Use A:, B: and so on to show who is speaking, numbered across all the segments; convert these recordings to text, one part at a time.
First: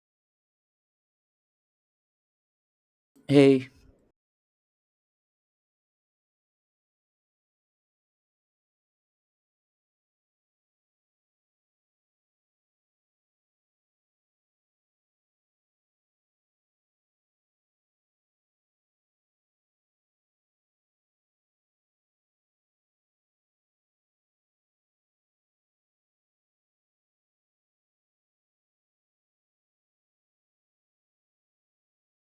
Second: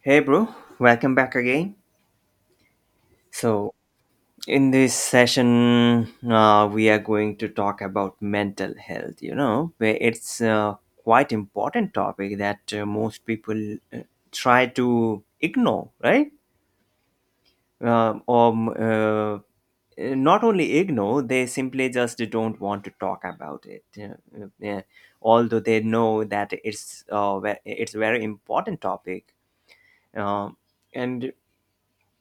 A: Hey, bro, welcome back again.
B: Hey,
A: So, in this session, we are going to talk about mental health. You know, where it's a quite important topic that most people try to ignore, right? Or Not only ignore, they simply just don't want to talk about it. Yeah, yeah. Although they know that it's it's a very important topic, um, and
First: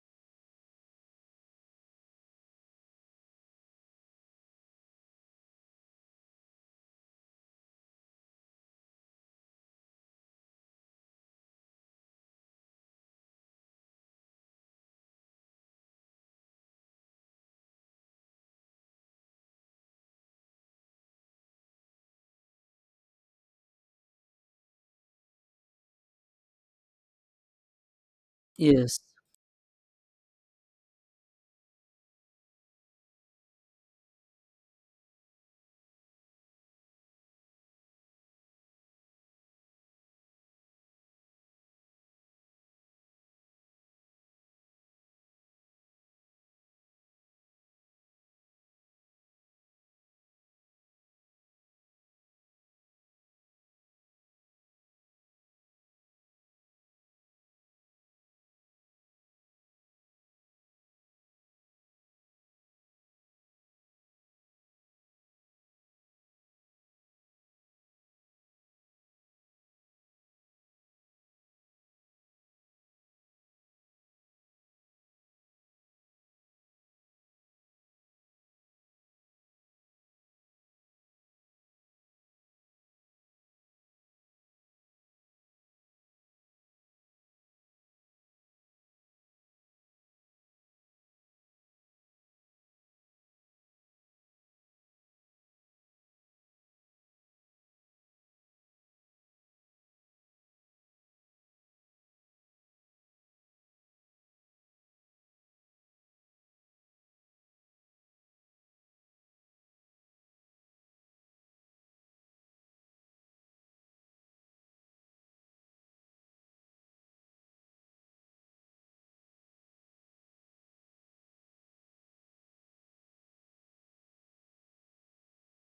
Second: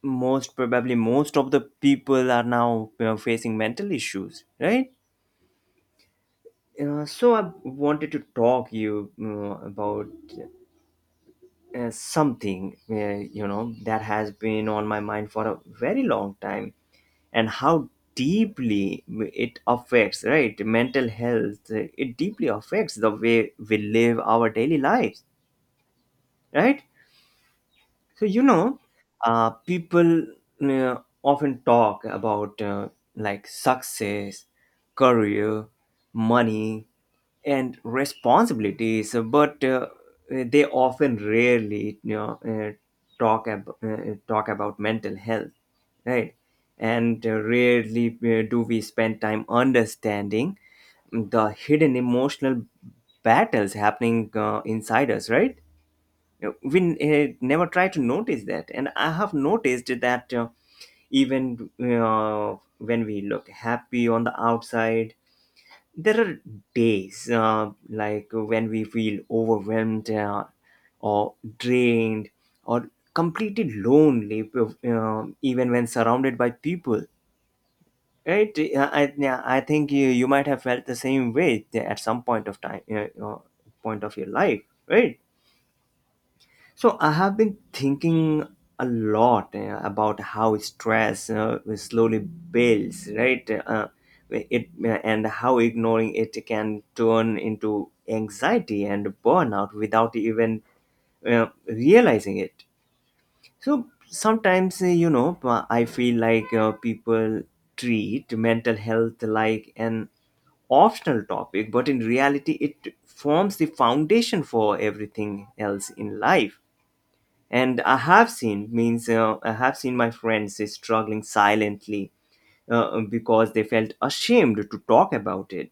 A: most probably most of the people are now facing mental issues, right? So I wanted to talk you about something that has been on my mind for a very long time, and how deeply it affects, right? Mental health, it deeply affects the way we live our daily lives, right. So
B: yes,
A: people uh, often talk about like success, career, money, and responsibilities, but they often rarely talk about mental health, right? And rarely do we spend time understanding the hidden emotional battles happening inside us, right? We never try to notice that, and I have noticed that even when we look happy on the outside, there are days like when we feel overwhelmed, or drained, or completely lonely, even when surrounded by people, right. I yeah, I think you, you might have felt the same way at some point of time, point of your life, right. So I have been thinking a lot about how stress slowly builds, right? It and how ignoring it can turn into anxiety and burnout without even realizing it. So sometimes, I feel like people treat mental health like an optional topic, but in reality, it forms the foundation for everything else in life. And I have seen my friends struggling silently because they felt ashamed to talk about it,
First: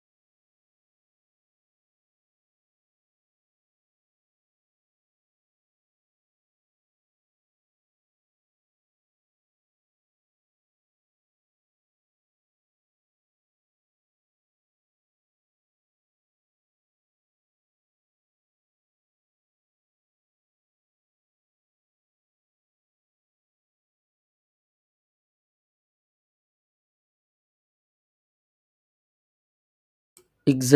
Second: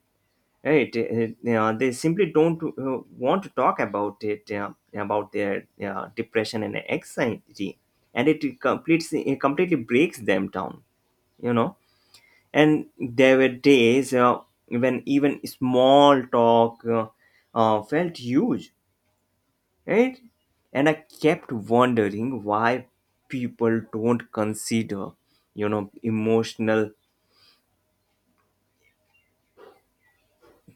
A: right. Yeah, they simply don't want to talk about it, about their depression and anxiety, and it completely breaks them down, you know. And there were days when even small talk felt huge, right? And I kept wondering why people don't consider, you know, emotional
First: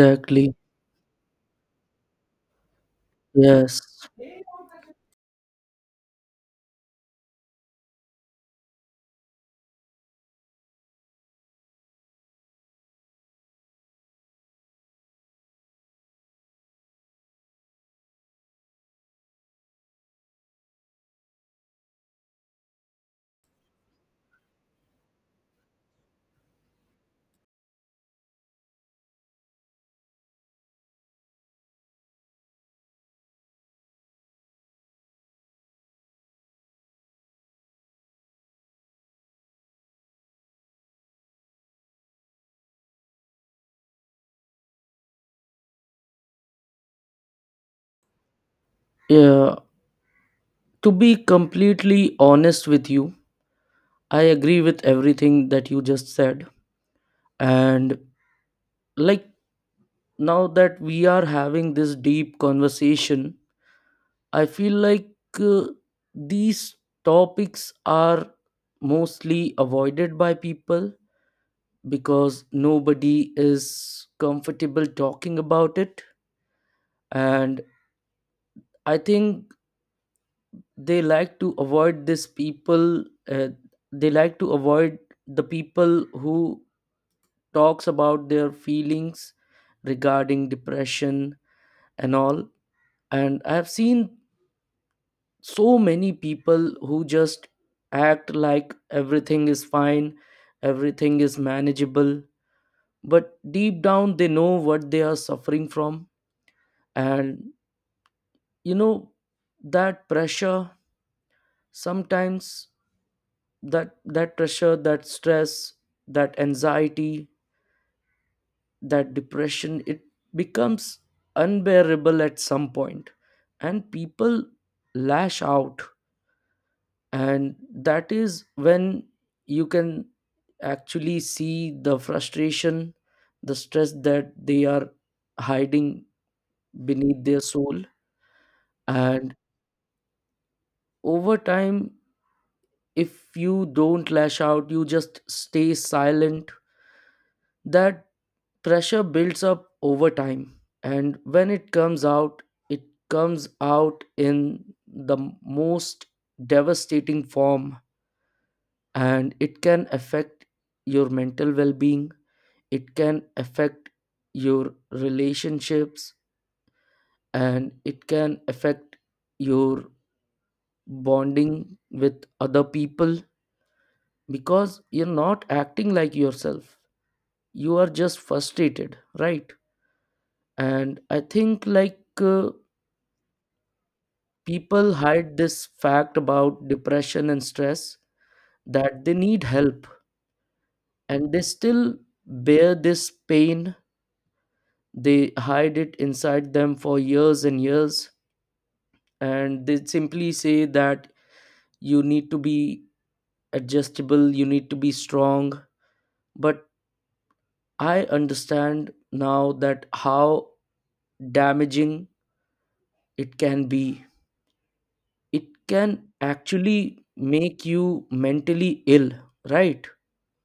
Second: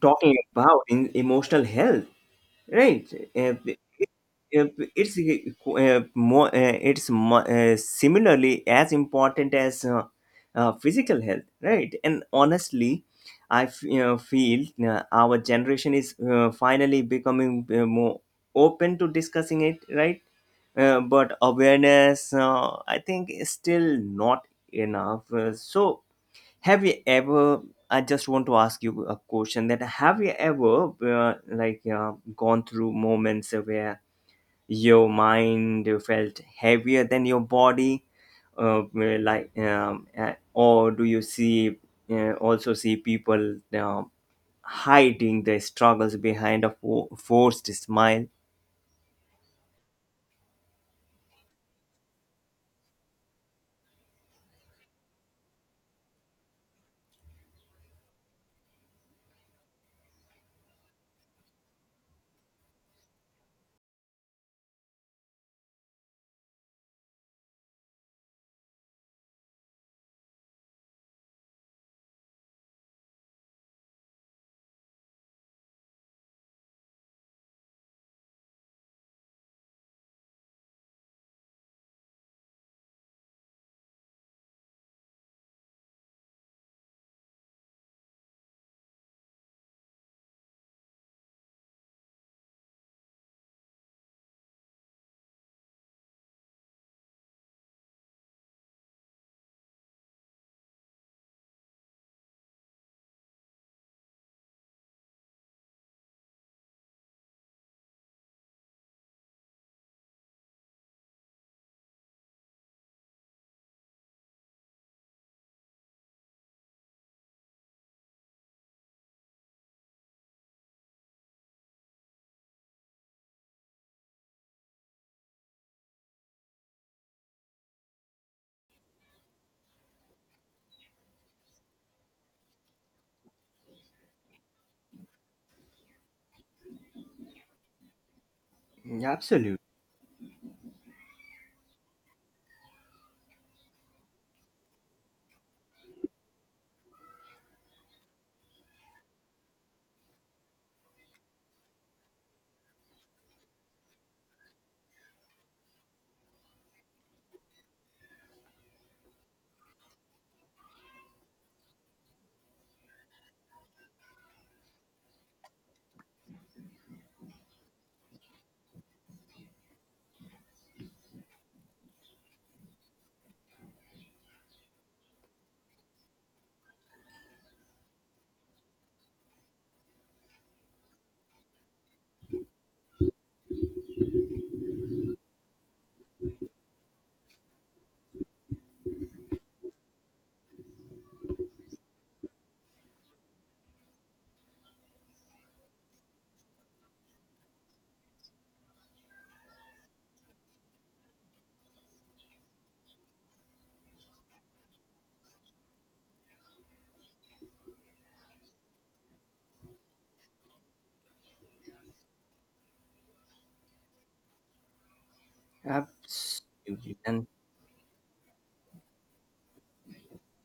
A: talking about in emotional health, right? Uh,
B: Yes.
A: uh, It's similarly as important as physical health, right? And honestly, I feel our generation is finally becoming more open to discussing it, right? But awareness, I think, is still not enough. So, have you ever? I just want to ask you a question: that have you ever, gone through moments where your mind felt heavier than your body, or do you see also see people hiding their struggles behind a forced smile?
B: Yeah. To be completely honest with you, I agree with everything that you just said. And like now that we are having this deep conversation, I feel like uh, these topics are mostly avoided by people because nobody is comfortable talking about it. And I think they like to avoid this people uh, they like to avoid the people who talks about their feelings regarding depression and all, and I have seen so many people who just act like everything is fine, everything is manageable, but deep down they know what they are suffering from. And you know that pressure sometimes, that pressure, that stress, that anxiety, that depression, it becomes unbearable at some point, and people lash out. And that is when you can actually see the frustration, the stress that they are hiding beneath their soul.
A: Yeah,
B: And
A: absolutely,
B: over time, if you don't lash out, you just stay silent. That pressure builds up over time, and when it comes out in the most devastating form, and it can affect your mental well being, it can affect your relationships, and it can affect your bonding with other people because you're not acting like yourself. You are just frustrated, right? And I think like people hide this fact about depression and stress that they need help, and they still bear this pain. They hide it inside them for years and years, and they simply say that you need to be adjustable, you need to be strong. But I understand now that how damaging it can be. It can
A: absolutely,
B: actually
A: and.
B: make you mentally ill, right?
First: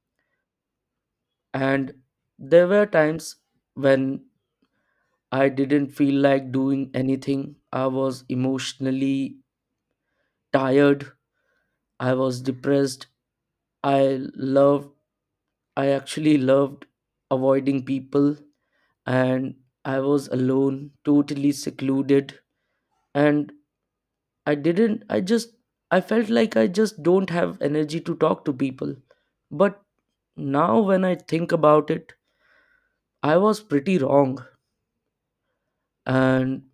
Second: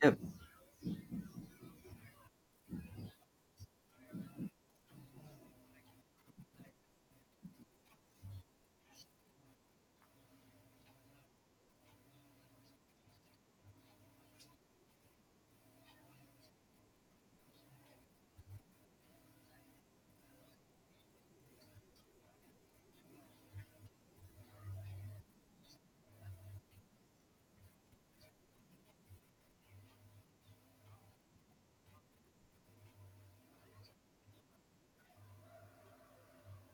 A: Yeah,
B: And there were times when I didn't feel like doing anything. I was emotionally tired, I was depressed, I loved I actually loved avoiding people, and I was alone, totally secluded. And I didn't, I just, I felt like I just don't have energy to talk to people. But now when I think about it, I was pretty wrong. And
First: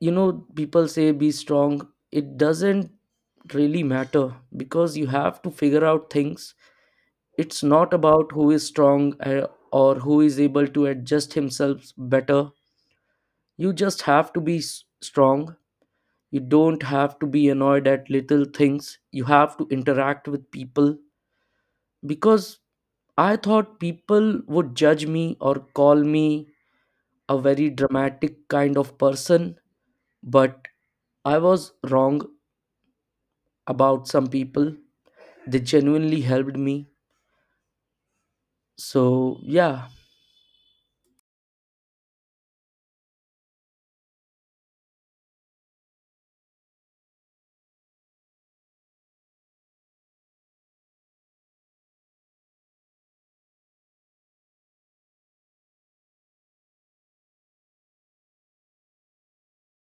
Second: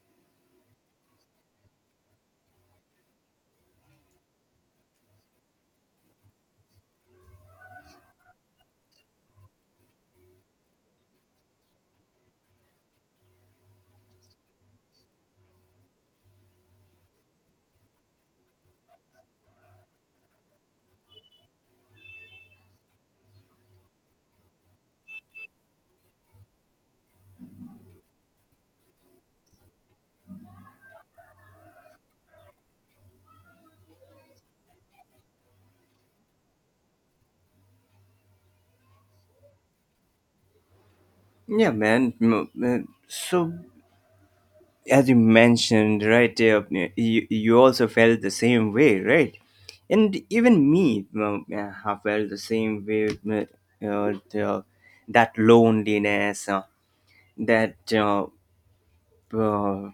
B: you know, people say be strong. It doesn't really matter because you have to figure out things. It's not about who is strong or who is able to adjust himself better. You just have to be strong. You don't have to be annoyed at little things. You have to interact with people because I thought people would judge me or call me a very dramatic kind of person, but I was wrong about some people. They genuinely helped me. So, yeah,
A: yeah, man. So, as you mentioned right there, you also felt the same way, right? And even me, yeah, I felt the same way. The, that loneliness, that uh,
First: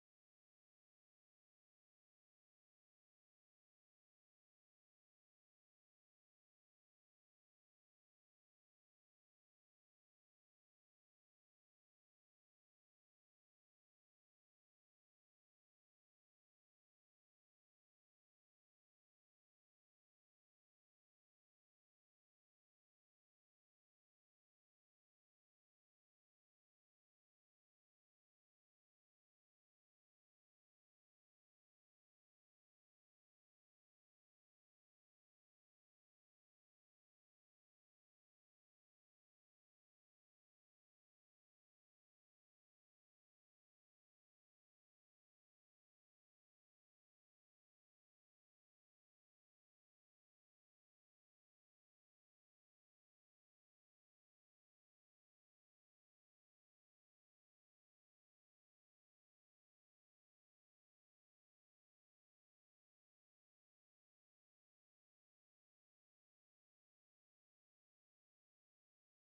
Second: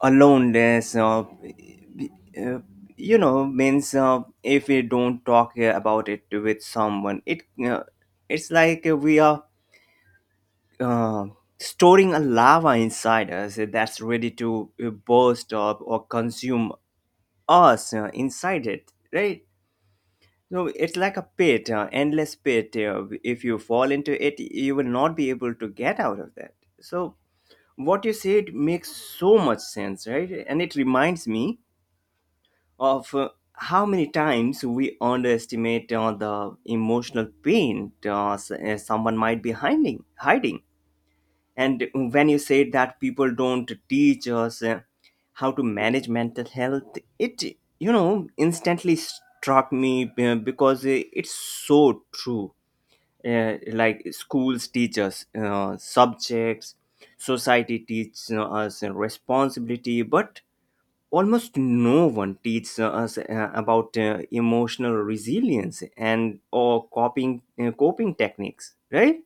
A: aloneness, you know, means if we don't talk about it with someone, it's like we are uh, storing a lava inside us that's ready to burst up or consume us inside it, right? So it's like a pit, endless pit. If you fall into it, you will not be able to get out of that. So what you said makes so much sense, right? And it reminds me of how many times we underestimate the emotional pain someone might be hiding. And when you say that people don't teach us how to manage mental health, it you know instantly struck me because it's so true. Like schools teach us subjects, society teaches us responsibility, but almost no one teaches us about emotional resilience and or coping techniques, right?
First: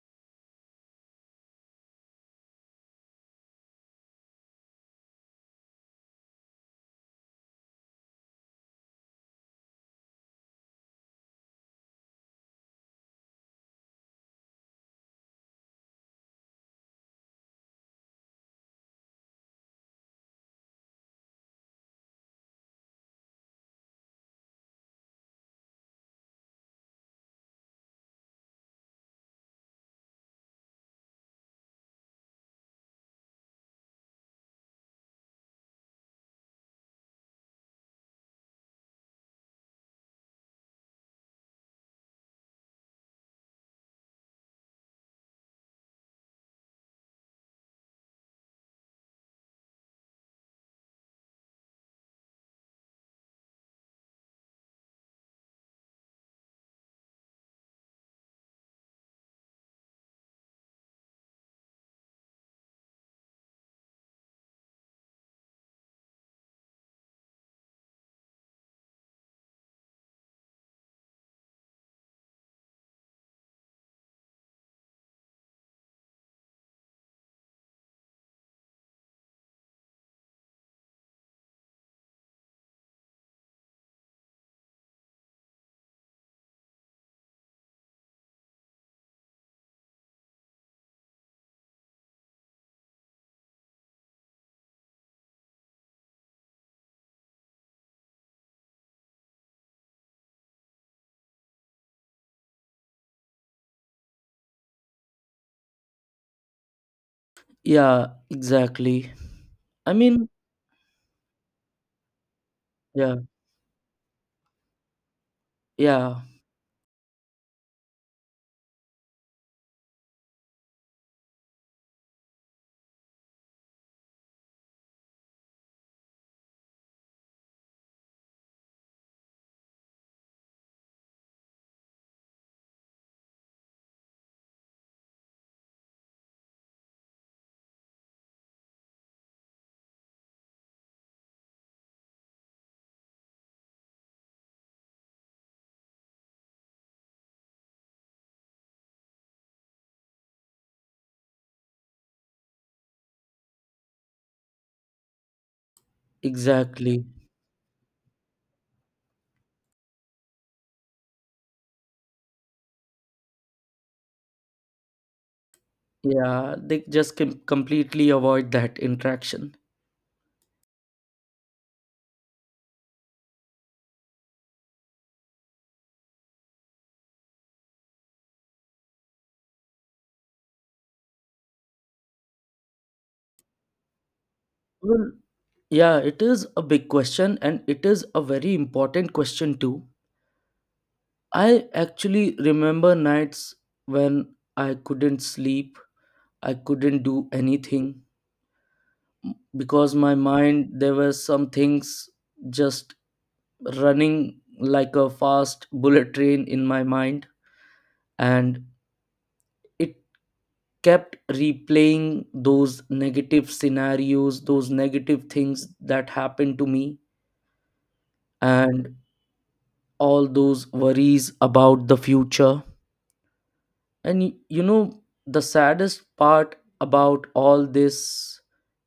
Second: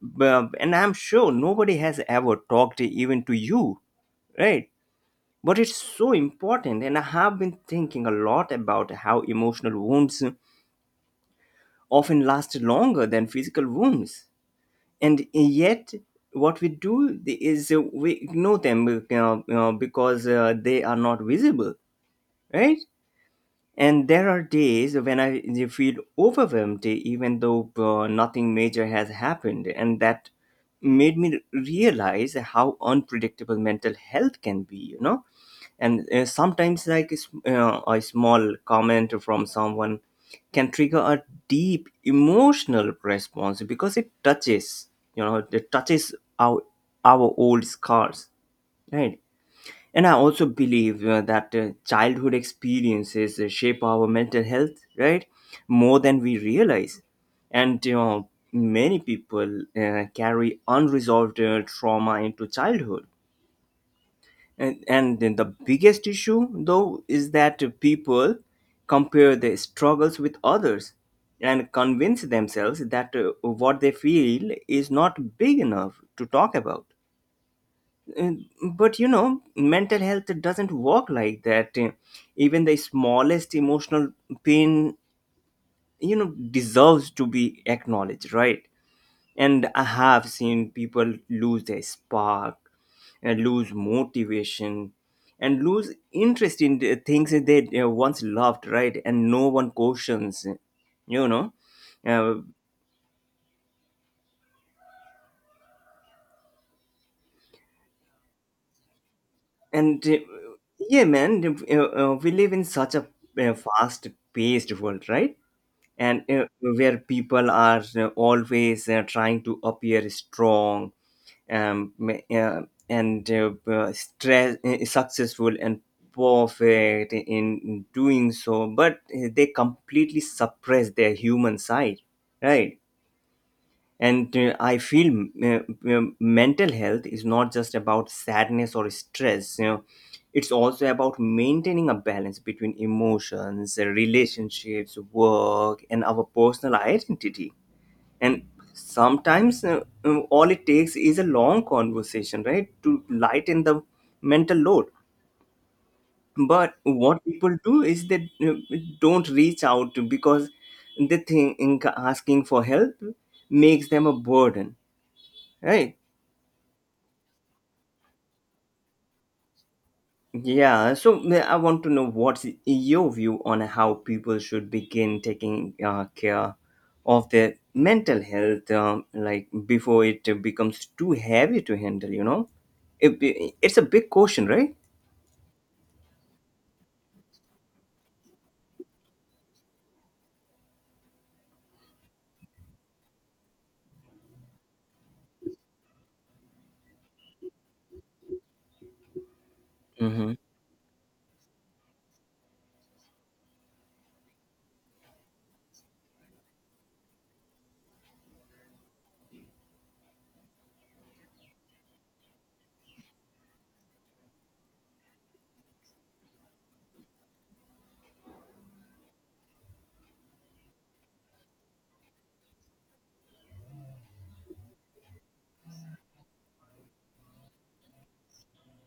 A: Well, and I'm sure nobody has ever talked even to you, right? But it's so important, and I have been thinking a lot about how emotional wounds often last longer than physical wounds, and yet what we do is we ignore them, because they are not visible, right. And there are days when I feel overwhelmed, even though nothing major has happened. And that made me realize how unpredictable mental health can be, you know? And sometimes, like a small comment from someone can trigger a deep emotional response because it touches, you know, it touches our, our old scars, right? And I also believe that childhood experiences shape our mental health, right? More than we realize. And you know, many people carry unresolved trauma into childhood. And then the biggest issue, though, is that people compare their struggles with others and convince themselves that what they feel is not big enough to talk about. And but you know mental health doesn't work like that. Even the smallest emotional pain, you know, deserves to be acknowledged, right. And I have seen people lose their spark, and lose motivation, and lose interest in the things that they once loved, right. And no one questions, you know uh,
B: yeah, exactly. I
A: and
B: mean,
A: yeah man, we live in such a
B: yeah,
A: fast paced world, right.
B: yeah,
A: And where people are always trying to appear strong, ma- and stress, successful and perfect in doing so, but they completely suppress their human side, right. And I feel mental health is not just about sadness or stress, you know. It's also about maintaining a balance between emotions, relationships, work, and our personal identity. And sometimes all it takes is a long conversation, right, to lighten the mental load. But
B: exactly.
A: what people do is they uh, don't reach out because they think asking for help makes them a burden, right.
B: Yeah, they just can completely avoid that interaction.
A: Yeah, so I want to know what's your view on how people should begin taking care of their mental health, like before it becomes too heavy to handle. You know, it, it's a big question, right?
B: Well, yeah, it is a big question, and it is a very important question too. I actually remember nights when I couldn't sleep, I couldn't do anything because my
A: Mm-hmm.
B: mind, there were some things just running like a fast bullet train in my mind, and it kept replaying those negative scenarios, those negative things that happened to me, and all those worries about the future. And you know, the saddest part about all this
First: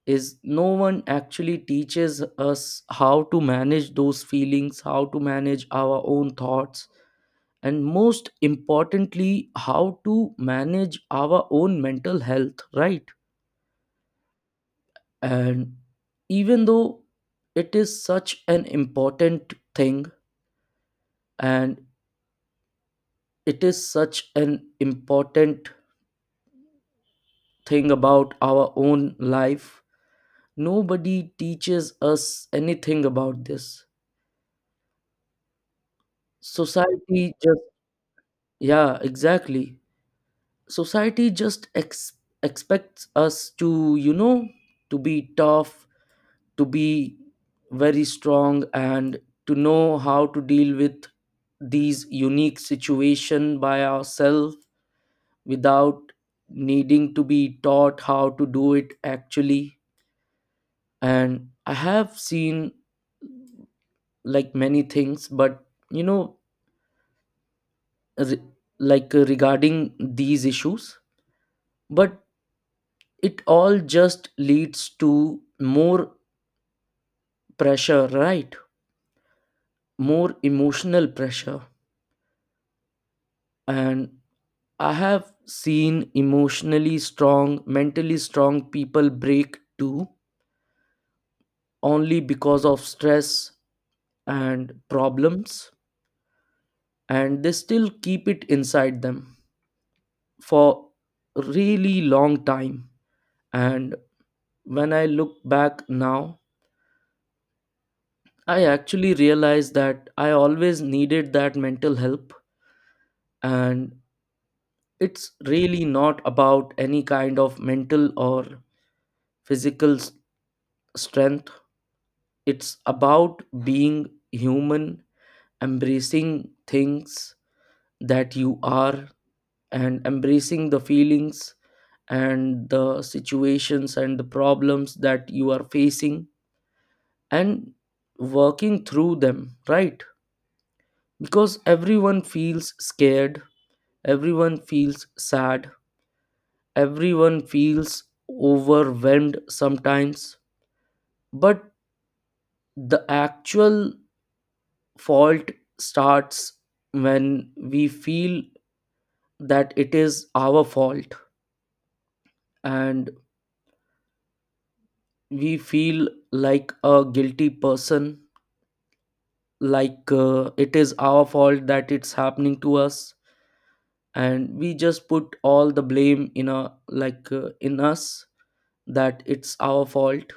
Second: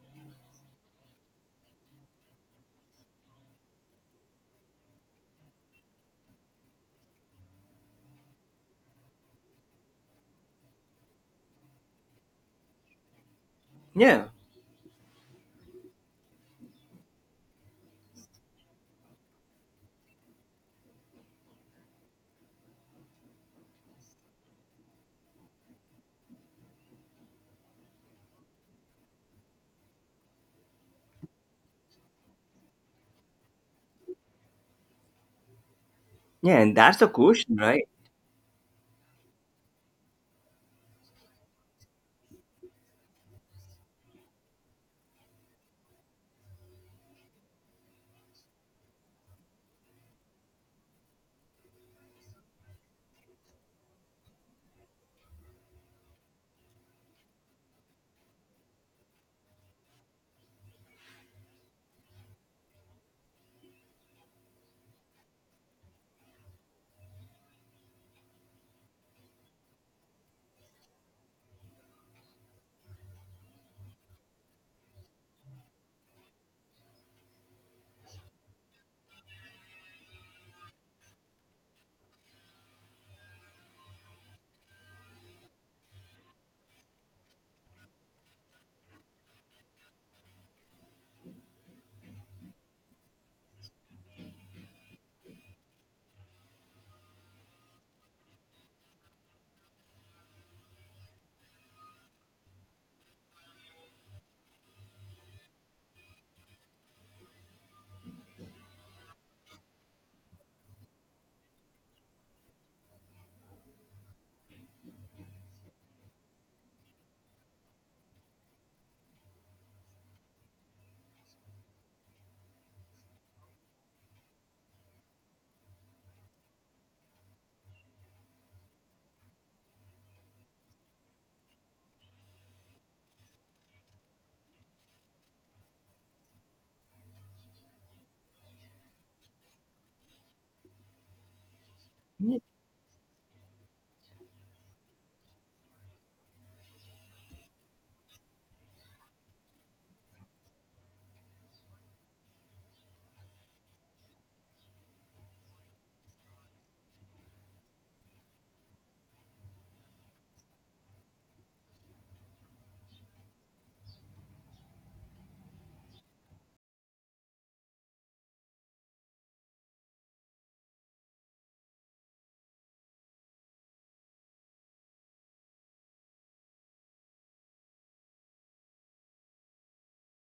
B: is no one actually teaches us how to manage those feelings, how to manage our own thoughts, and most importantly, how to manage our own mental health, right?
A: Yeah,
B: And even though it is such an important thing, and it is such an important thing about our own life, nobody teaches us anything about this.
A: yeah, and that's the
B: Society
A: question,
B: just,
A: right?
B: yeah, exactly. Society just expects us to, you know, to be tough, to be very strong, and to know how to deal with these unique situation by ourselves without needing to be taught how to do it actually. And I have seen like many things, but you know, re- like regarding these issues, but it all just leads to more pressure, right? More emotional pressure. And I have seen emotionally strong, mentally strong people break too, only because of stress and problems, and they still keep it inside them for really long time. And when I look back now, I actually realized that I always needed that mental help, and it's really not about any kind of mental or physical strength. It's about being human, embracing things that you are, and embracing the feelings and the situations and the problems that you are facing, and working through them, right? Because everyone feels scared. Everyone feels sad. Everyone feels overwhelmed sometimes. But the actual fault starts when we feel that it is our fault, and we feel like a guilty person, like it is our fault that it's happening to us. And we just put all the blame in a like in us that it's our fault.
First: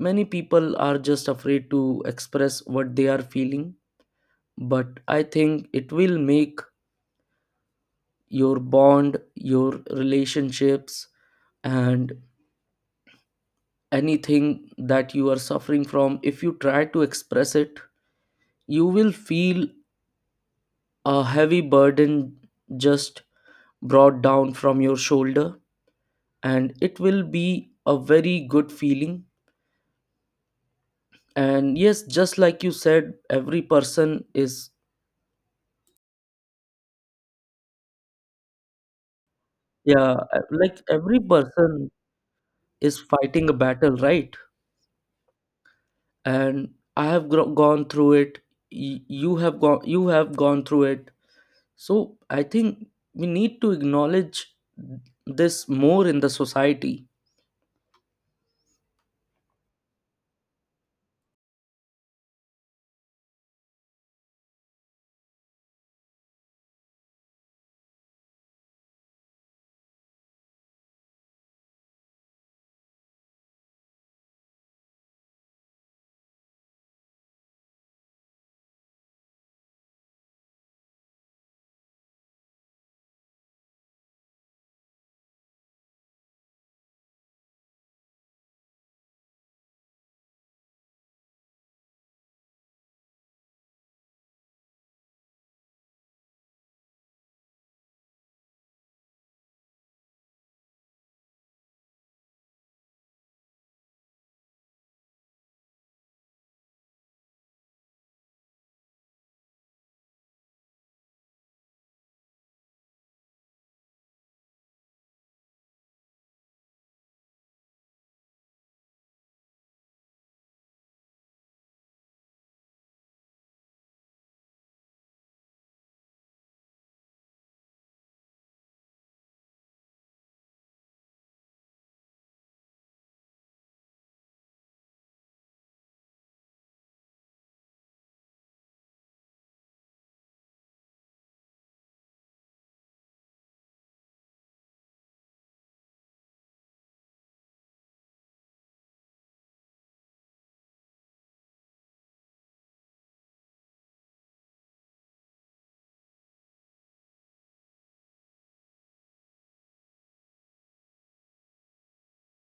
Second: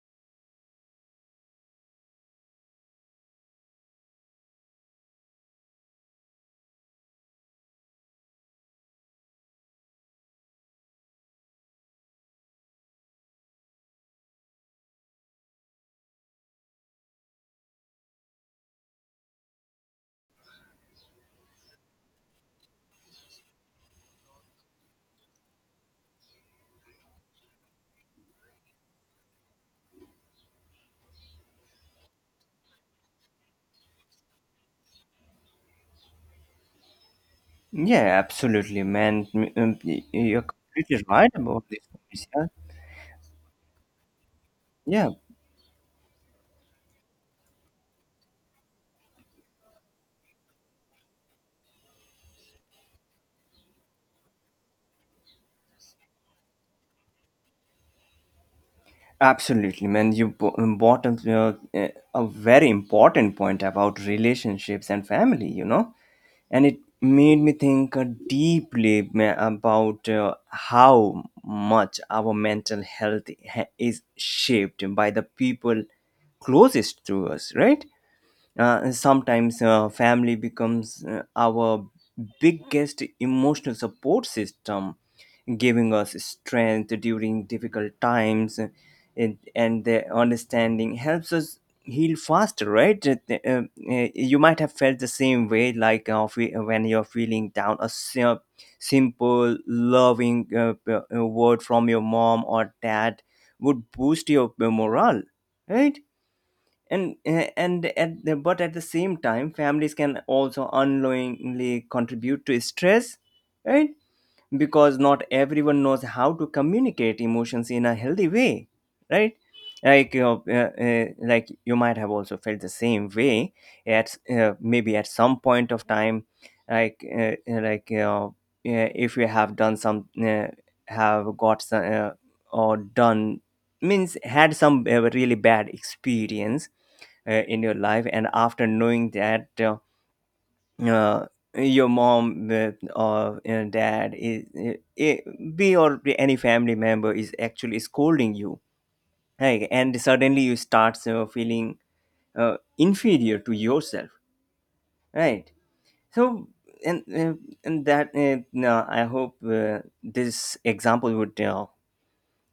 B: Many people are just afraid to express what they are feeling, but I think it will make your bond, your relationships, and anything that you are suffering from. If you try to express it, you will feel a heavy burden just brought down from your shoulder, and it will be a very good feeling. And yes, just like you said, every person is,
A: Yeah, absolutely, man. Mm, mm,
B: yeah,
A: you're
B: like
A: completely
B: every
A: right about
B: person
A: this. Yeah,
B: is fighting a battle, right?
A: yeah.
B: And I have gone through it. You have gone, you have gone through it. So I think we need to acknowledge this more in the society.
A: Absolutely, man. You brought up a very important point about relationships and family, you know, and it made me think deeply about how much our mental health is shaped by the people closest to us, right? Sometimes family becomes our biggest emotional support system, giving us strength during difficult times, and their understanding helps us heal faster. Right? You might have felt the same way, like when you're feeling down, a simple, loving word from your mom or dad would boost your morale. Right? But at the same time, families can also unknowingly contribute to stress, right? Because not everyone knows how to communicate emotions in a healthy way, right. like you like you might have also felt the same way at maybe at some point of time, like uh, like you if you have done some have got some, or done means had some really bad experience in your life, and after knowing that uh, your mom or dad is be or any family member is actually scolding you, right. And suddenly you start feeling inferior to yourself, right. So, and uh, and that no, I hope this example would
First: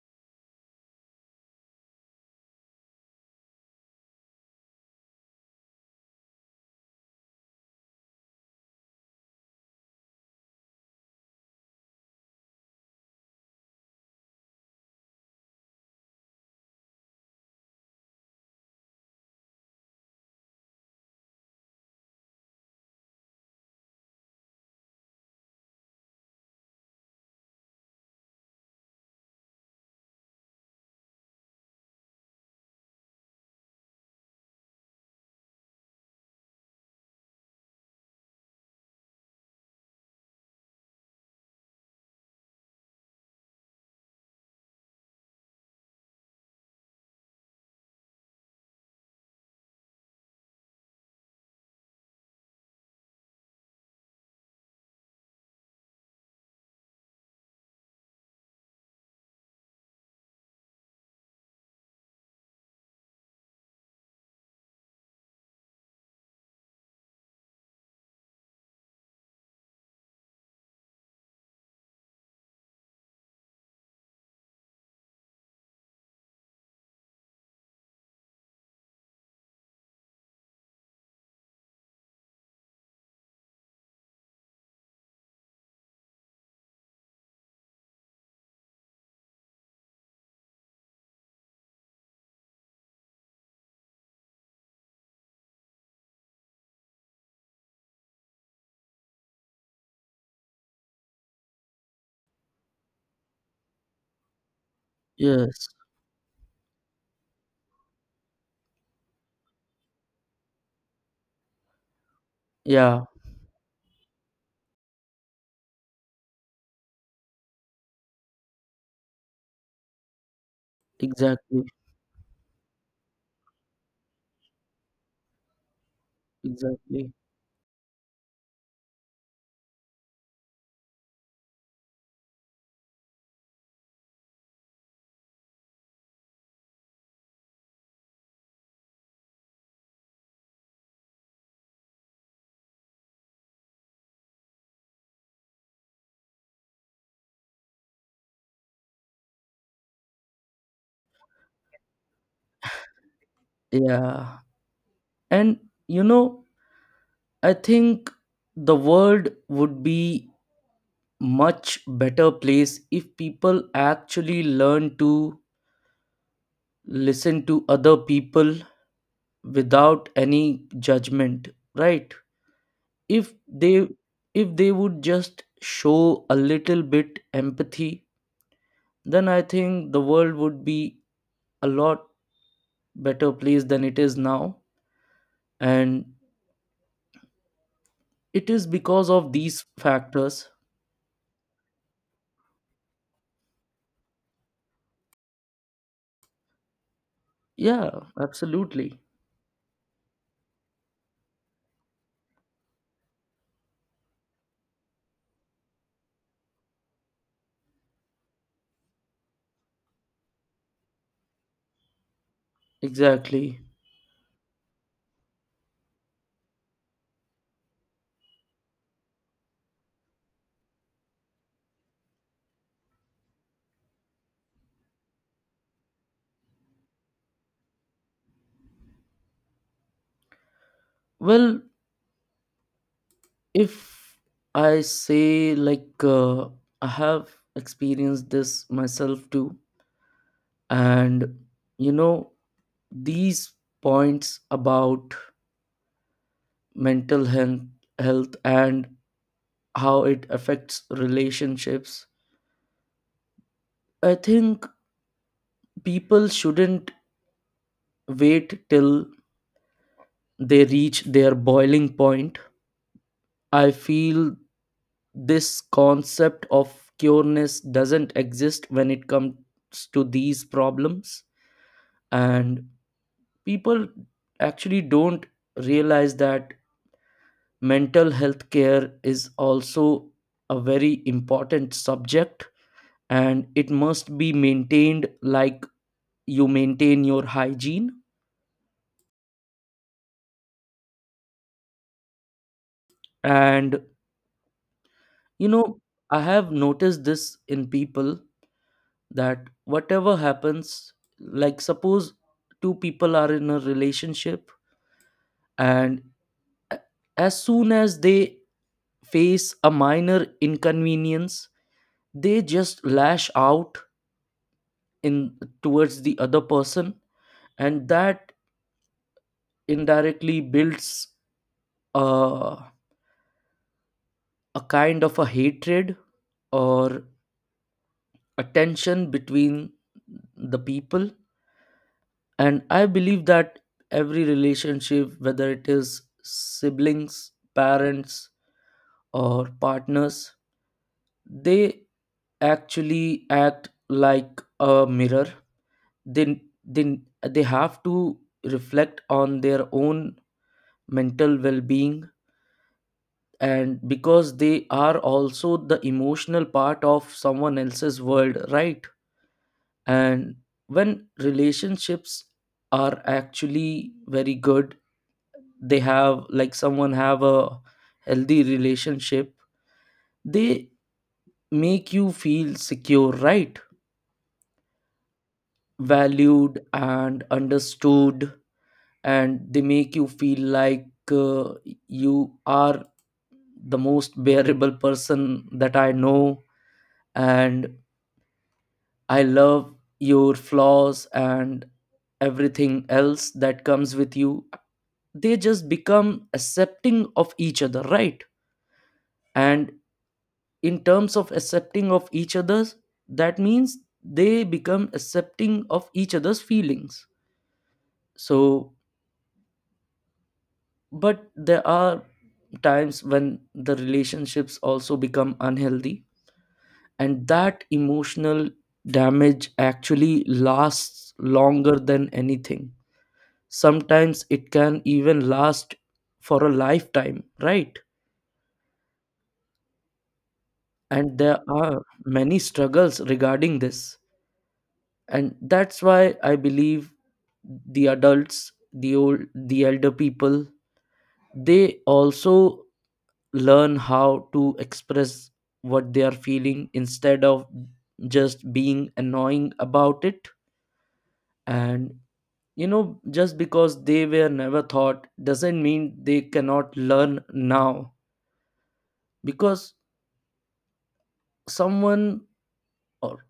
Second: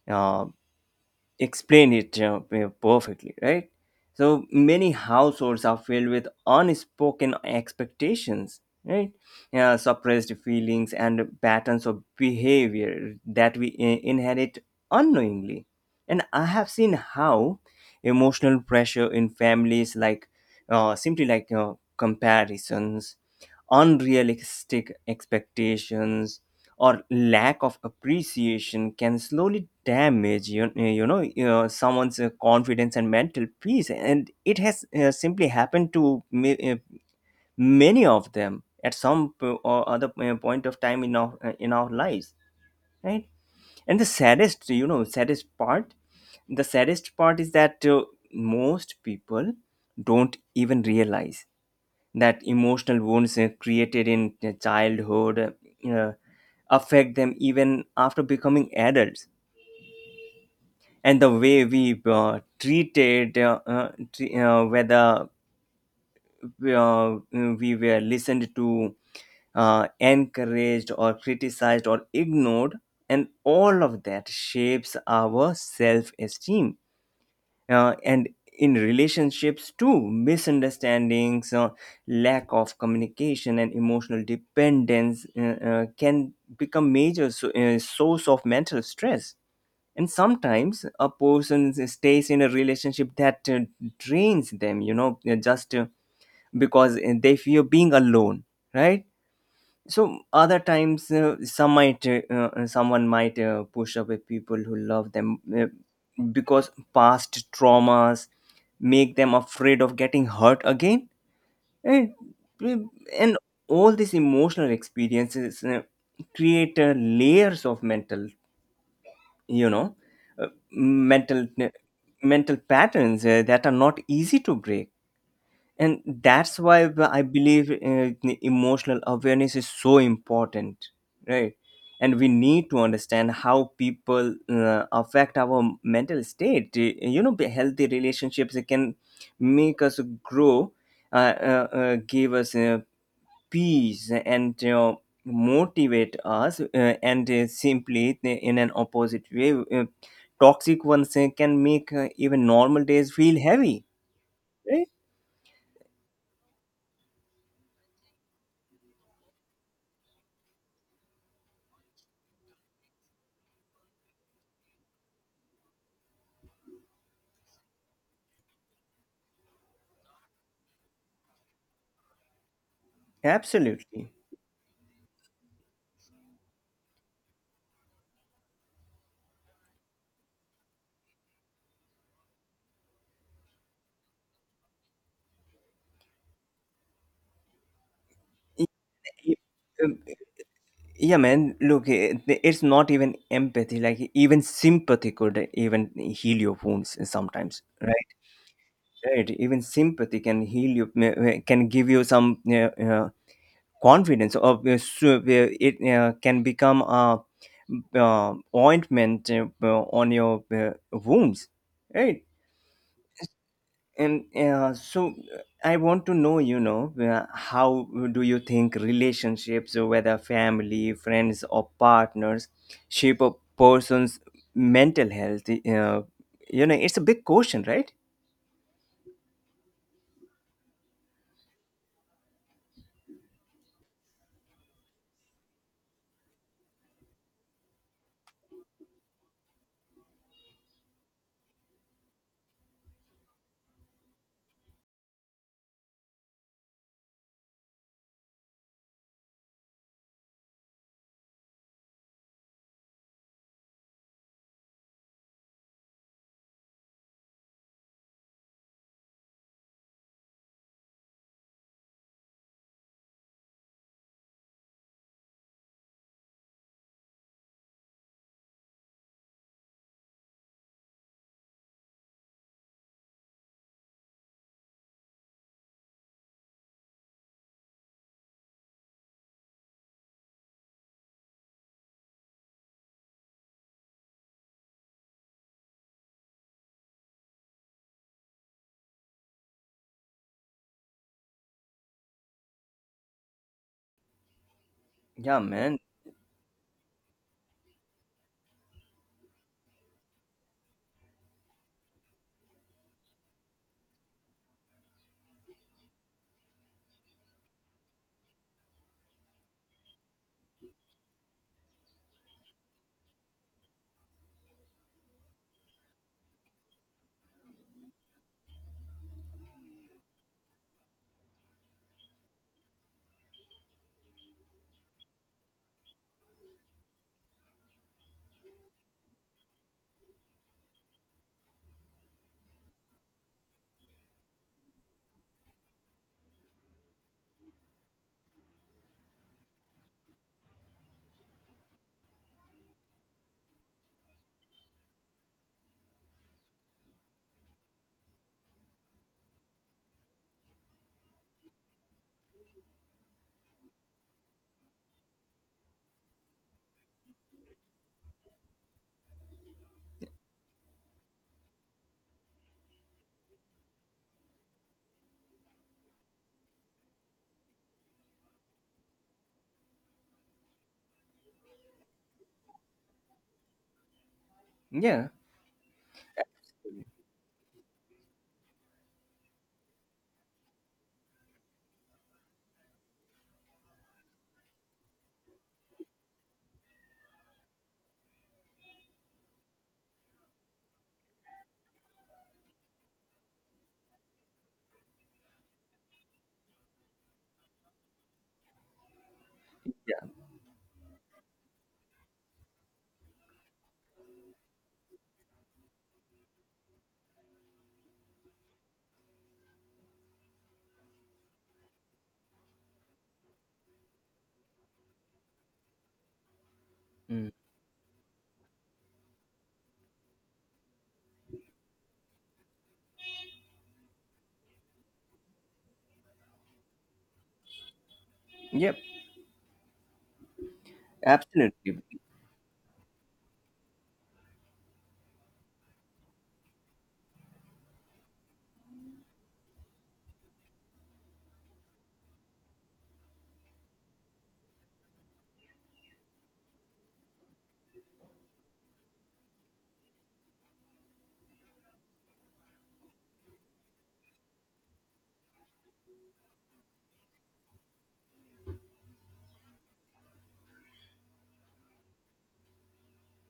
A: uh, explain it perfectly, right? So many households are filled with unspoken expectations, right? Suppressed feelings and patterns of behavior that we inherit unknowingly. And I have seen how emotional pressure in families, like, simply, like, comparisons, unrealistic expectations or lack of appreciation can slowly damage you, you know you someone's confidence and mental peace. And it has simply happened to many of them at some or other point of time in our, lives, right? And the saddest you know saddest part the saddest part is that, most people don't even realize that emotional wounds created in childhood uh, affect them even after becoming adults. And the way whether, uh, uh, we were listened to, encouraged or criticized or ignored, and all of that shapes our self-esteem. And in relationships too, misunderstandings, lack of communication and emotional dependence can become major, source of mental stress. And sometimes a person stays in a relationship that drains them, just because they fear being alone, right? So other times, someone might push away people who love them
B: Yes,
A: because past traumas make them afraid of getting hurt again. and,
B: yeah,
A: and all these emotional experiences create layers of mental, you know uh, mental
B: exactly.
A: uh, mental patterns that are not easy to break. And that's why b-
B: Exactly.
A: i believe the emotional awareness is so important, right? And we need to understand how people affect our mental state. Healthy relationships can make us grow, give us peace and, motivate us, and simply, in an opposite way, uh, toxic ones can make even normal days feel heavy,
B: Yeah,
A: right?
B: and you know, I think the world would be much better place if people actually learn to listen to other people without any judgment, right? If they,
A: Absolutely.
B: if they would just show a little bit empathy, then I think the world would be a lot better place than it is now, and it is because of
A: Y-
B: these
A: um,
B: factors.
A: Yeah, man. Look, it's not even empathy. Like, even sympathy could even heal your wounds sometimes,
B: Yeah,
A: right?
B: absolutely.
A: Right. Even sympathy can heal you. Can give you some, confidence. It can become a, ointment on your wounds, right?
B: Exactly.
A: And I want to know, how do you think relationships, whether family, friends, or partners, shape a person's mental health? It's a big question, right?
B: Well, if I say like I have experienced this myself too. And you know, these points about mental health, health, and how it affects relationships, I think people shouldn't wait till they reach their boiling point. I feel this concept of cureness doesn't exist when it comes to these problems, and people actually don't realize that mental health care is also a very important subject, and it must be maintained like you maintain your hygiene. And
A: Yeah,
B: you know,
A: man.
B: I have noticed this in people that whatever happens, like suppose two people are in a relationship, and a- as soon as they face a minor inconvenience, they just lash out in towards the other person, and that indirectly builds uh, a kind of a hatred or a tension between the people. And I believe that every relationship, whether it is siblings, parents, or partners, they actually act like a mirror. They they, they have to reflect on their own mental well-being, and because they are also the emotional part of someone else's world, right? And when relationships are actually very good, they have like someone have a healthy relationship, they make you feel secure, right?
A: Yeah.
B: Valued and understood, and they make you feel like uh, you are the most bearable person that I know, and I love your flaws and everything else that comes with you. They just become accepting of each other, right? And
A: Yeah.
B: in terms of accepting of each other's, that means they become accepting of each other's feelings. So, but there are times when the relationships also become unhealthy, and
A: Mm.
B: that emotional damage actually lasts longer than anything. Sometimes it can even last for a lifetime, right?
A: Yep.
B: And there are
A: Absolutely.
B: many struggles regarding this, and that's why I believe the adults, the old, the elder people, they also learn how to express what they are feeling instead of just being annoying about it. And you know, just because they were never taught doesn't mean they cannot learn now, because someone or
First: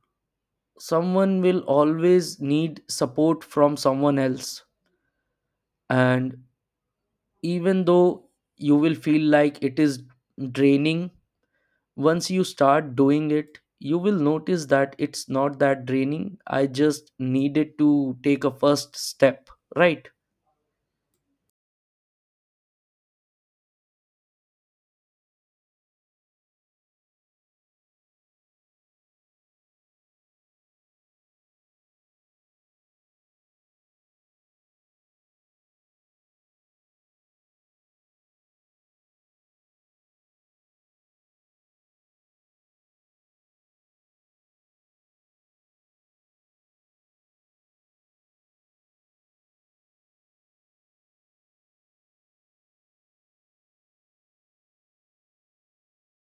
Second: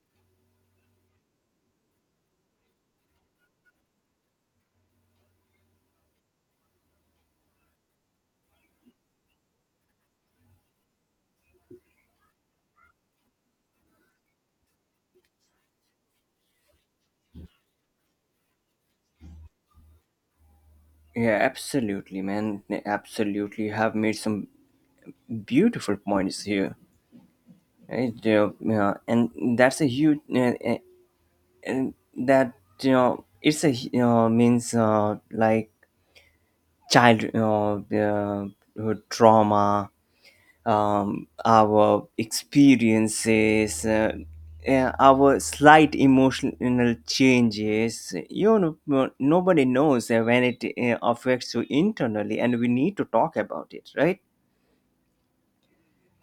B: someone will always need support from someone else. And even though you will feel like it is draining, once you start doing it, you will notice that it's not that draining. I just needed to take a first step, right?
A: Yeah, absolutely, man. Absolutely. You have made some beautiful points here. Right? Yeah, yeah. And that's a huge. And that, it's a, you know, means like child, trauma, our experiences, yeah, our slight emotional changes, nobody knows when it affects you internally, and we need to talk about it, right?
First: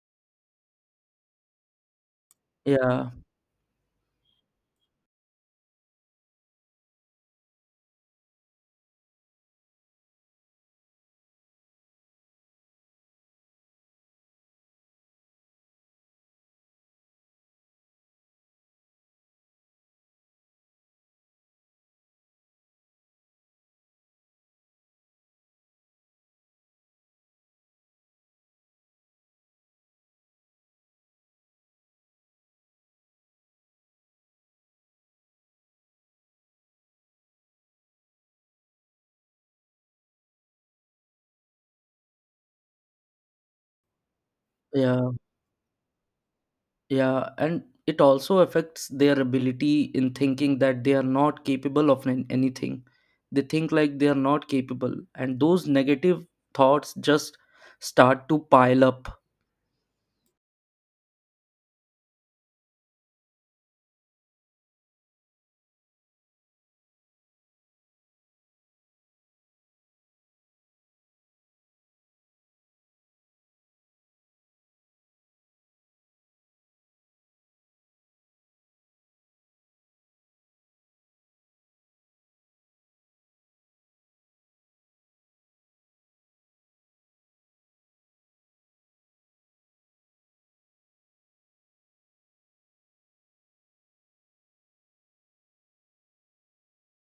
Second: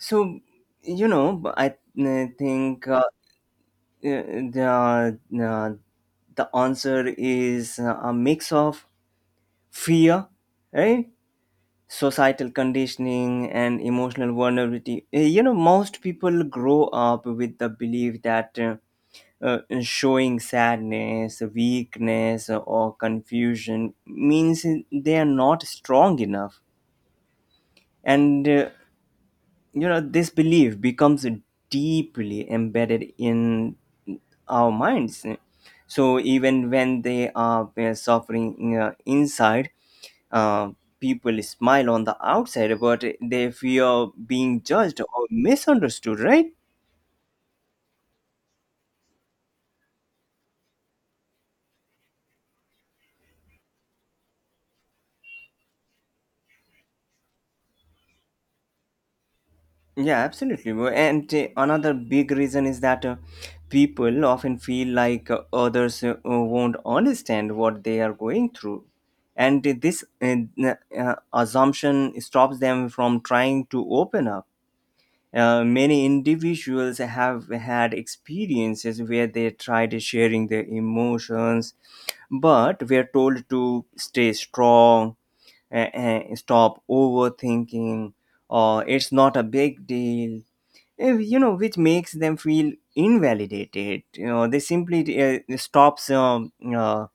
A: So, you know but I think,
B: Yeah,
A: the, answer is a mix of fear, right? Societal conditioning and emotional vulnerability. You know, most people grow up with the belief that showing sadness, weakness, or confusion means they are not strong enough. And you know, this belief becomes deeply embedded in our minds, so even when they are suffering inside, uh, people smile on the outside but they fear being
B: yeah.
A: judged or misunderstood, right?
B: Yeah, and it also affects their ability in thinking that they are not capable of anything. They think like they are not capable, and those negative thoughts just start to pile up.
A: Yeah, absolutely. And another big reason is that people often feel like others won't understand what they are going through. And this assumption stops them from trying to open up. Many individuals have had experiences where they tried sharing their emotions, but were told to stay strong, stop overthinking, or it's not a big deal, you know, which makes them feel invalidated. They simply stops, um, uh,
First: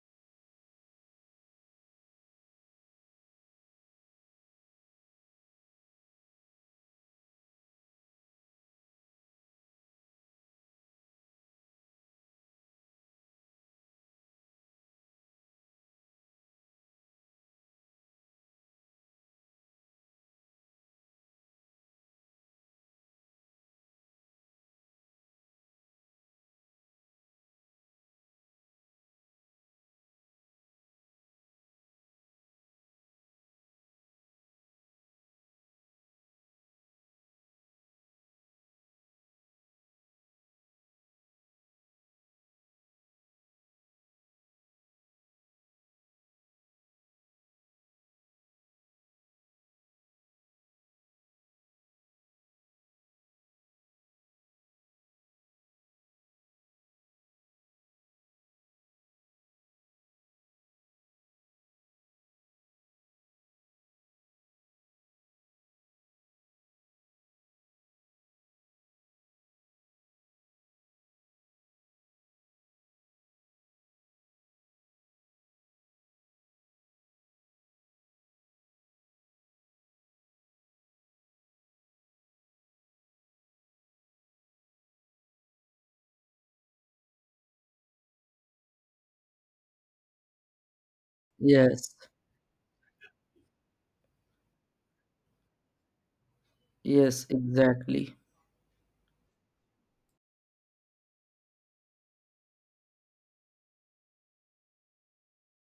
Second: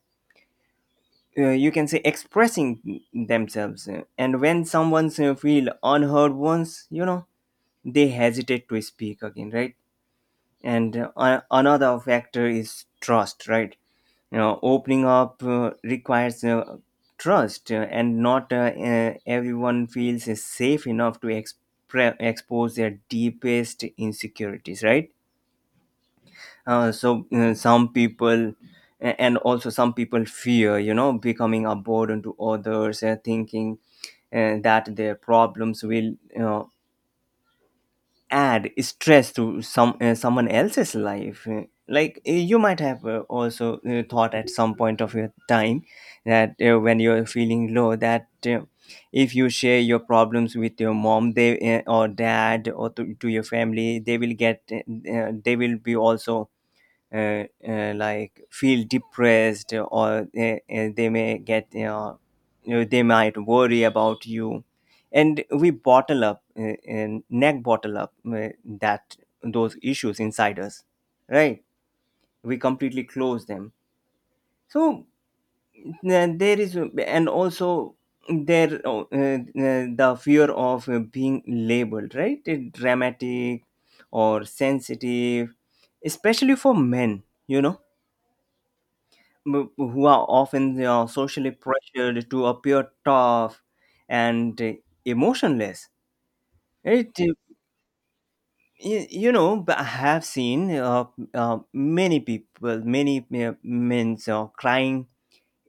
A: uh, you can say, expressing themselves. And when someone's feel unheard once, they hesitate to speak again, right? And another factor is trust, right? You know, opening up requires trust, and not everyone feels safe enough to expose their deepest insecurities, right? Some people, and also some people fear, becoming a burden to others and thinking that their problems will, add stress to some, someone else's life. Like, you might have also thought at some point of your time that when you're feeling low, that if you share your problems with your mom, they, or dad or to your family, they will get, they will be also, like feel depressed, or they may get, they might worry about you. And we bottle up that, those issues inside us, right? We completely close them. So, uh, there is, and also, there, the fear of being labeled, right? Dramatic or sensitive, especially for men, m- who are often, socially
B: Yes,
A: pressured to appear tough and emotionless. It,
B: yes, exactly.
A: I have seen many people, many men crying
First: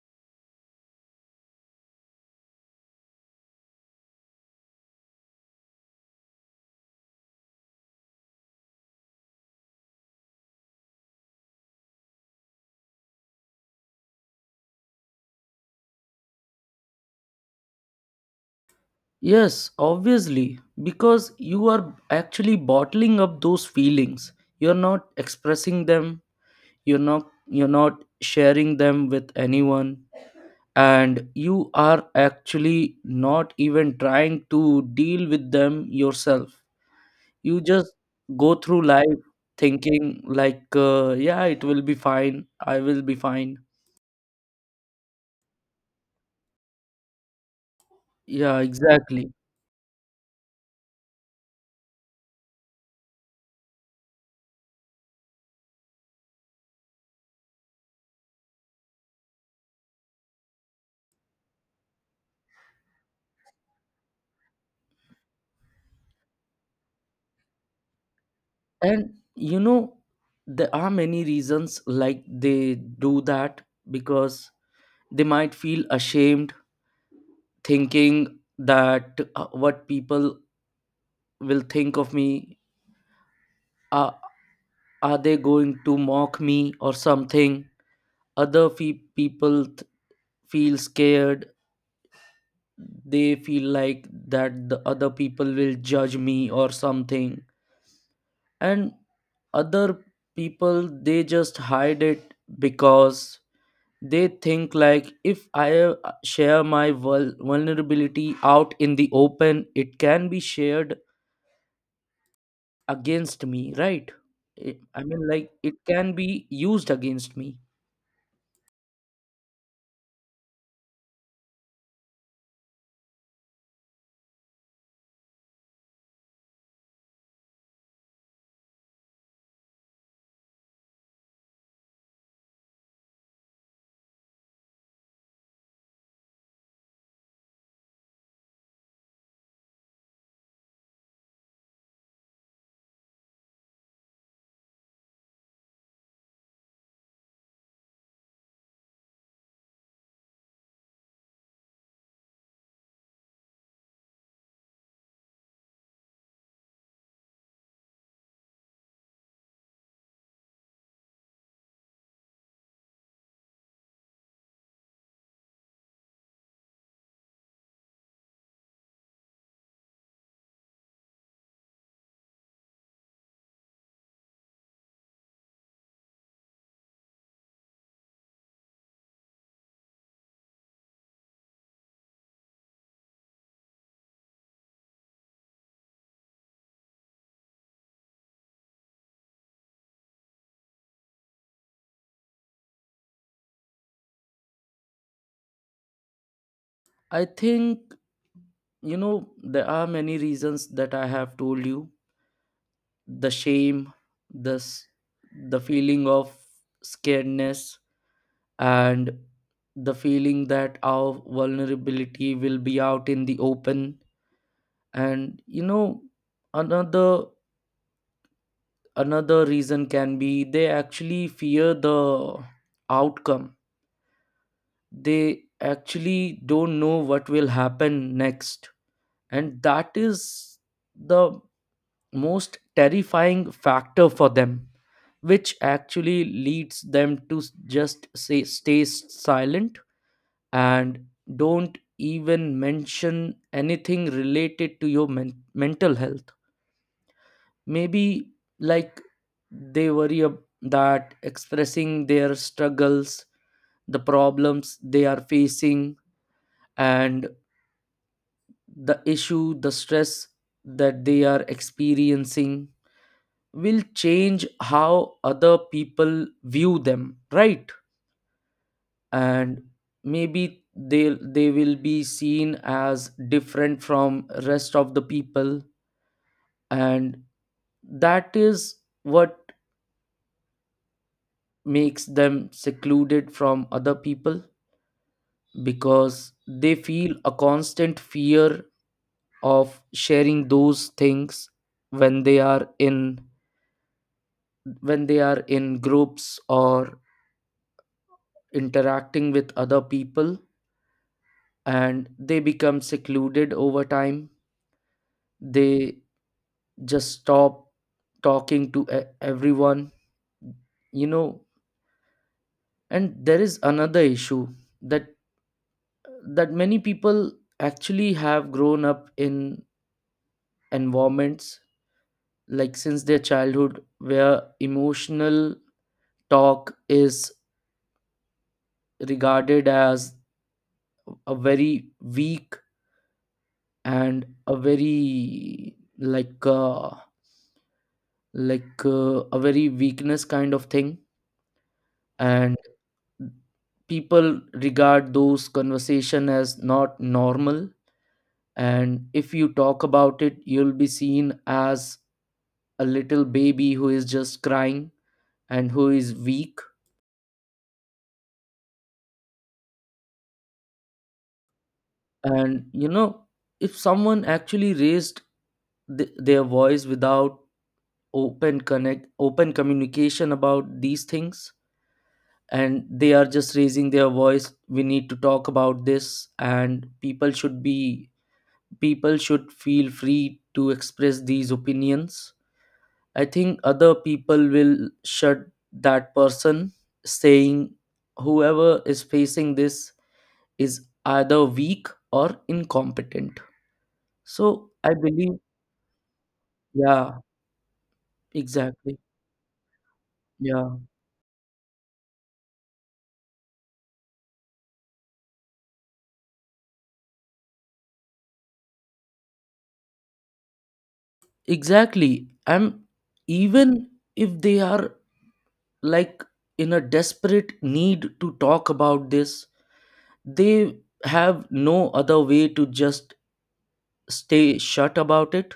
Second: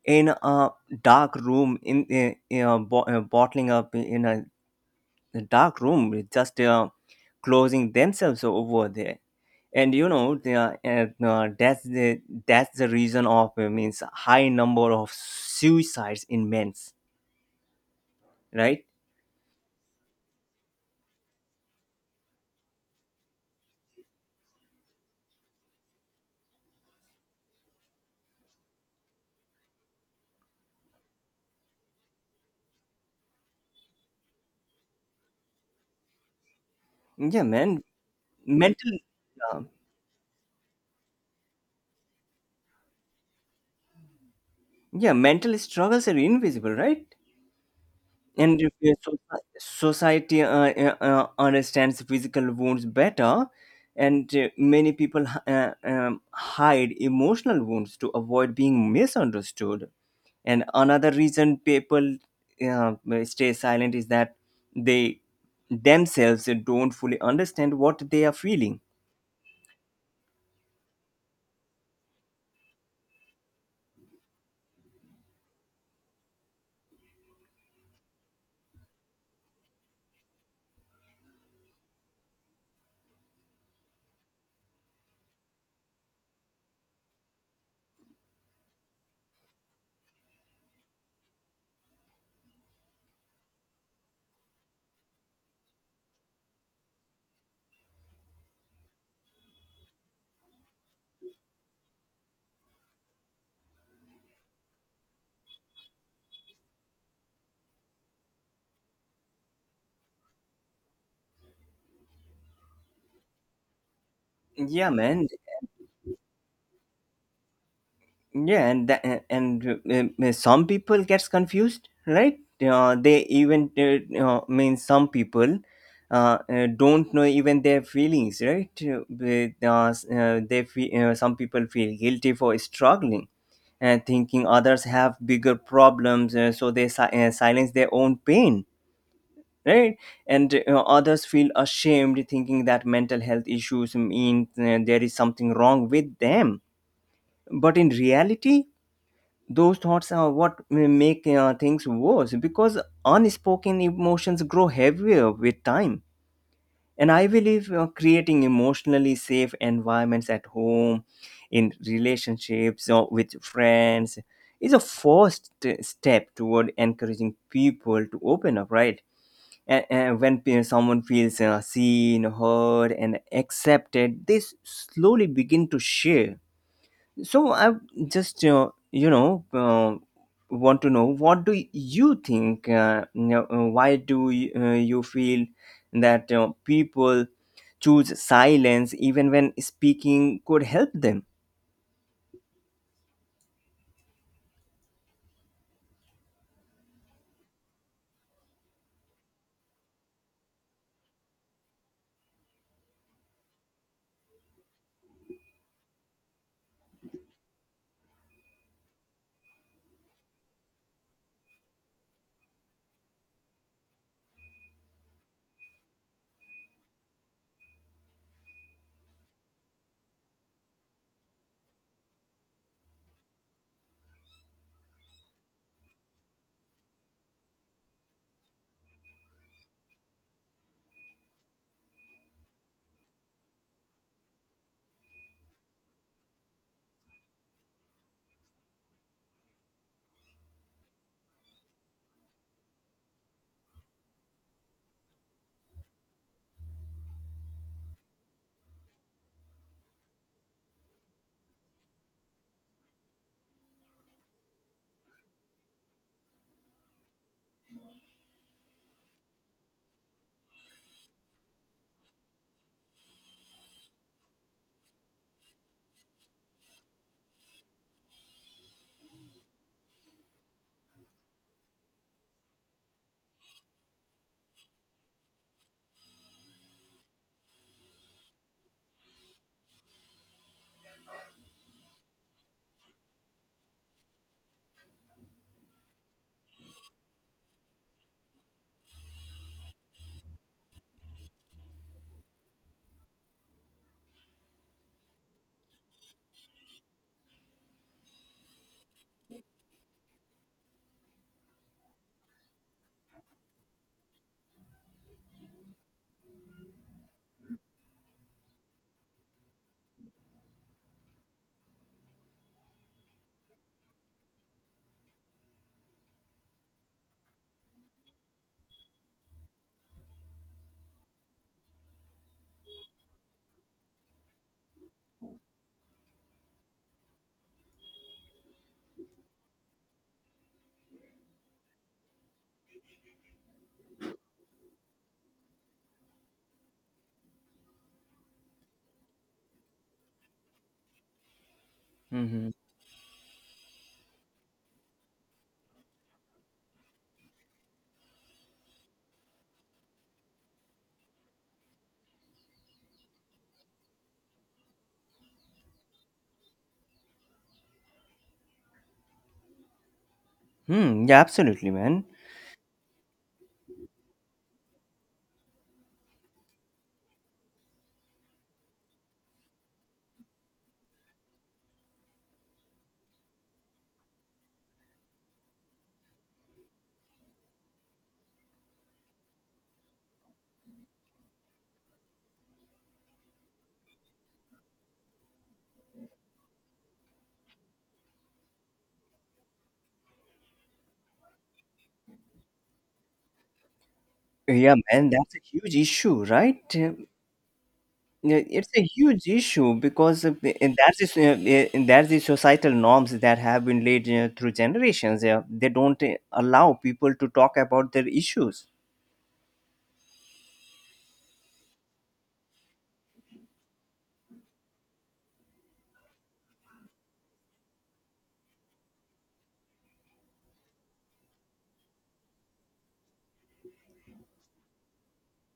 A: in a dark room, in, bottling up in a The dark room, with just closing themselves over there. And you know they are, and, that's the reason of, means high number of suicides in men's, right?
B: Yes, obviously, because you are actually bottling up those feelings. You're not expressing them, you're not, you're not sharing them with anyone, and you are actually not even trying to deal with them yourself.
A: Yeah,
B: You
A: man.
B: just go through
A: Mental,
B: life
A: uh,
B: thinking like yeah, it will be fine, I will be fine.
A: yeah, mental struggles are invisible, right?
B: Yeah,
A: And if,
B: exactly.
A: society understands physical wounds better, and many people hide emotional wounds to avoid being misunderstood. And another reason people uh, stay silent is that they themselves don't fully understand what they are feeling.
B: And you know, there are many reasons like they do that because they might feel ashamed, thinking that what people will think of me, uh, are they going to mock me or something. Other people feel scared. They feel like that the other people will judge me or something. And other people, they just hide it because they think like if I share my vulnerability out in the open, it can be shared against me, right? I
A: Yeah,
B: i mean
A: man.
B: like it can be used against me.
A: Yeah, and some people gets confused, right? They even, mean, some people don't know even their feelings, right? They, s- they fe- Some people feel guilty for struggling and thinking others have bigger problems, so they silence their own pain, right? And others feel ashamed thinking that mental health issues mean there is something wrong with them. But in reality, those thoughts are what make things worse because unspoken emotions grow heavier with time. And I believe creating emotionally safe environments at home, in relationships or with friends, is a first step toward encouraging people to open up, right? And when someone feels seen, heard and accepted, they slowly begin to share. So I just, want to know, what do you think, why do you feel that people choose silence even when speaking could help them?
B: I think you know, there are many reasons that I have told you: the shame, the the feeling of scaredness, and the feeling that our vulnerability will be out in the open. And you know, another another reason can be they actually fear the outcome. They actually don't know what will happen next, and that is the most terrifying factor for them, which actually leads them to just say stay silent and don't even mention anything related to your mental health. Maybe like they worry that expressing their struggles, the problems they are facing, and the issue, the stress that they are experiencing, will change how other people view them, right? And maybe they will be seen as different from rest of the people, and that is what makes them secluded from other people because they feel a constant fear of sharing those things when they are in, when they are in groups or interacting with other people, and they become secluded over time. They just stop talking to everyone, you know. And there is another issue that many people actually have grown up in environments like since their childhood where emotional talk is regarded as a very weak and a very like a very weakness kind of thing.
A: Hmm.
B: And people regard those conversation as not normal, and if you talk about it, you'll be seen as a little baby who is just crying and who is weak.
A: Hmm. Yeah, absolutely, man.
B: And you know, if someone actually raised their voice without open connect open communication about these things, and they are just raising their voice, we need to talk about this, and people should be, people should feel free to express these opinions. I think other people will shut that person, saying whoever is facing this is either weak or incompetent. So
A: Yeah,
B: I
A: man. That's
B: believe,
A: a huge issue, right?
B: yeah,
A: Yeah, it's a
B: exactly.
A: huge issue because of the-
B: Yeah,
A: and that's the s- and that's the societal norms that have been laid through generations. Yeah, they don't allow people to talk about their issues.
B: exactly. I'm, even if they are like in a desperate need to talk about this, they have no other way to just stay shut about it,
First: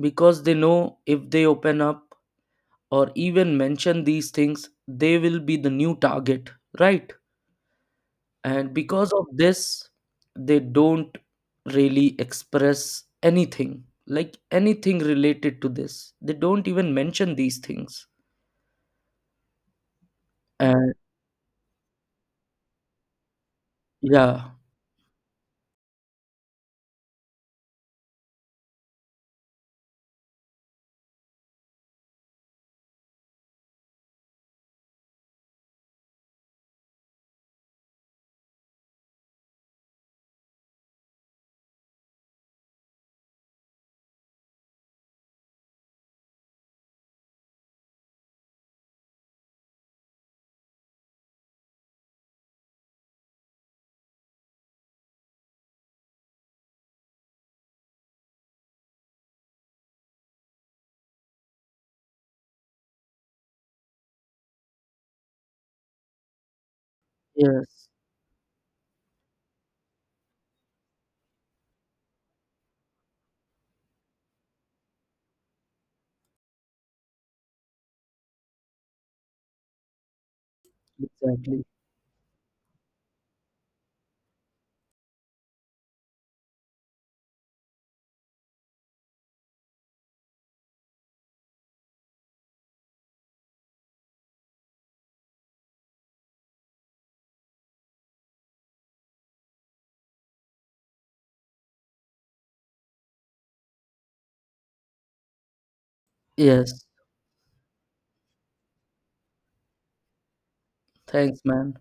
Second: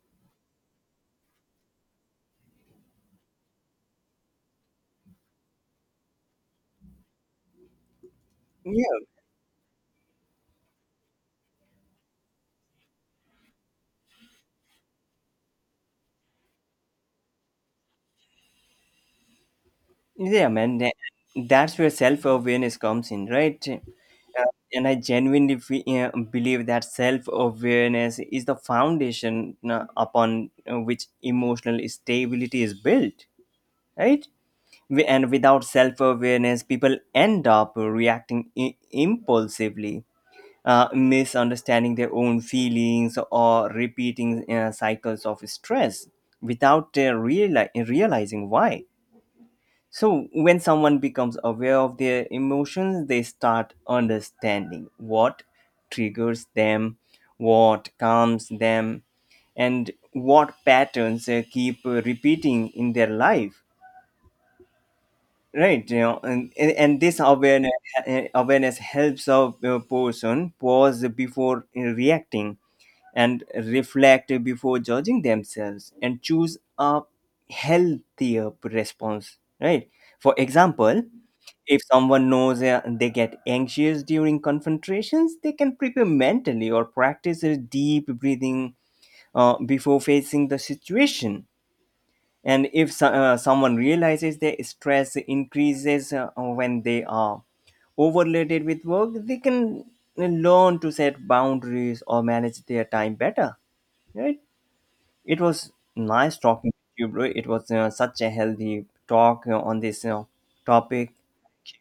B: because they know if they open up or even mention these things, they will be the new target, right? And
A: Yeah,
B: because of this, they don't really express anything like anything related to this. They don't even mention these things.
A: yeah, man.
B: And
A: That's where self-awareness comes in, right? Uh,
B: yeah,
A: and I genuinely believe that self-awareness is the foundation upon which emotional stability is built, right? And without self-awareness, people end up reacting impulsively, misunderstanding their own feelings or repeating cycles of stress without realizing why. So when someone becomes aware of their emotions, they start understanding what triggers them, what calms them, and what patterns keep repeating in their life, right? You know, and this
B: yes,
A: awareness helps a person pause before reacting and reflect before judging themselves and choose a healthier response, right? For example,
B: exactly.
A: if someone knows they get anxious during confrontations, they can prepare mentally or practice a deep breathing before facing the situation. And if, someone realizes their stress increases when they are overloaded with work, they can learn to set boundaries or manage their time better, right? It was nice talking to
B: Yes,
A: you, bro. It was, such a healthy talk on this, topic.
B: thanks, man.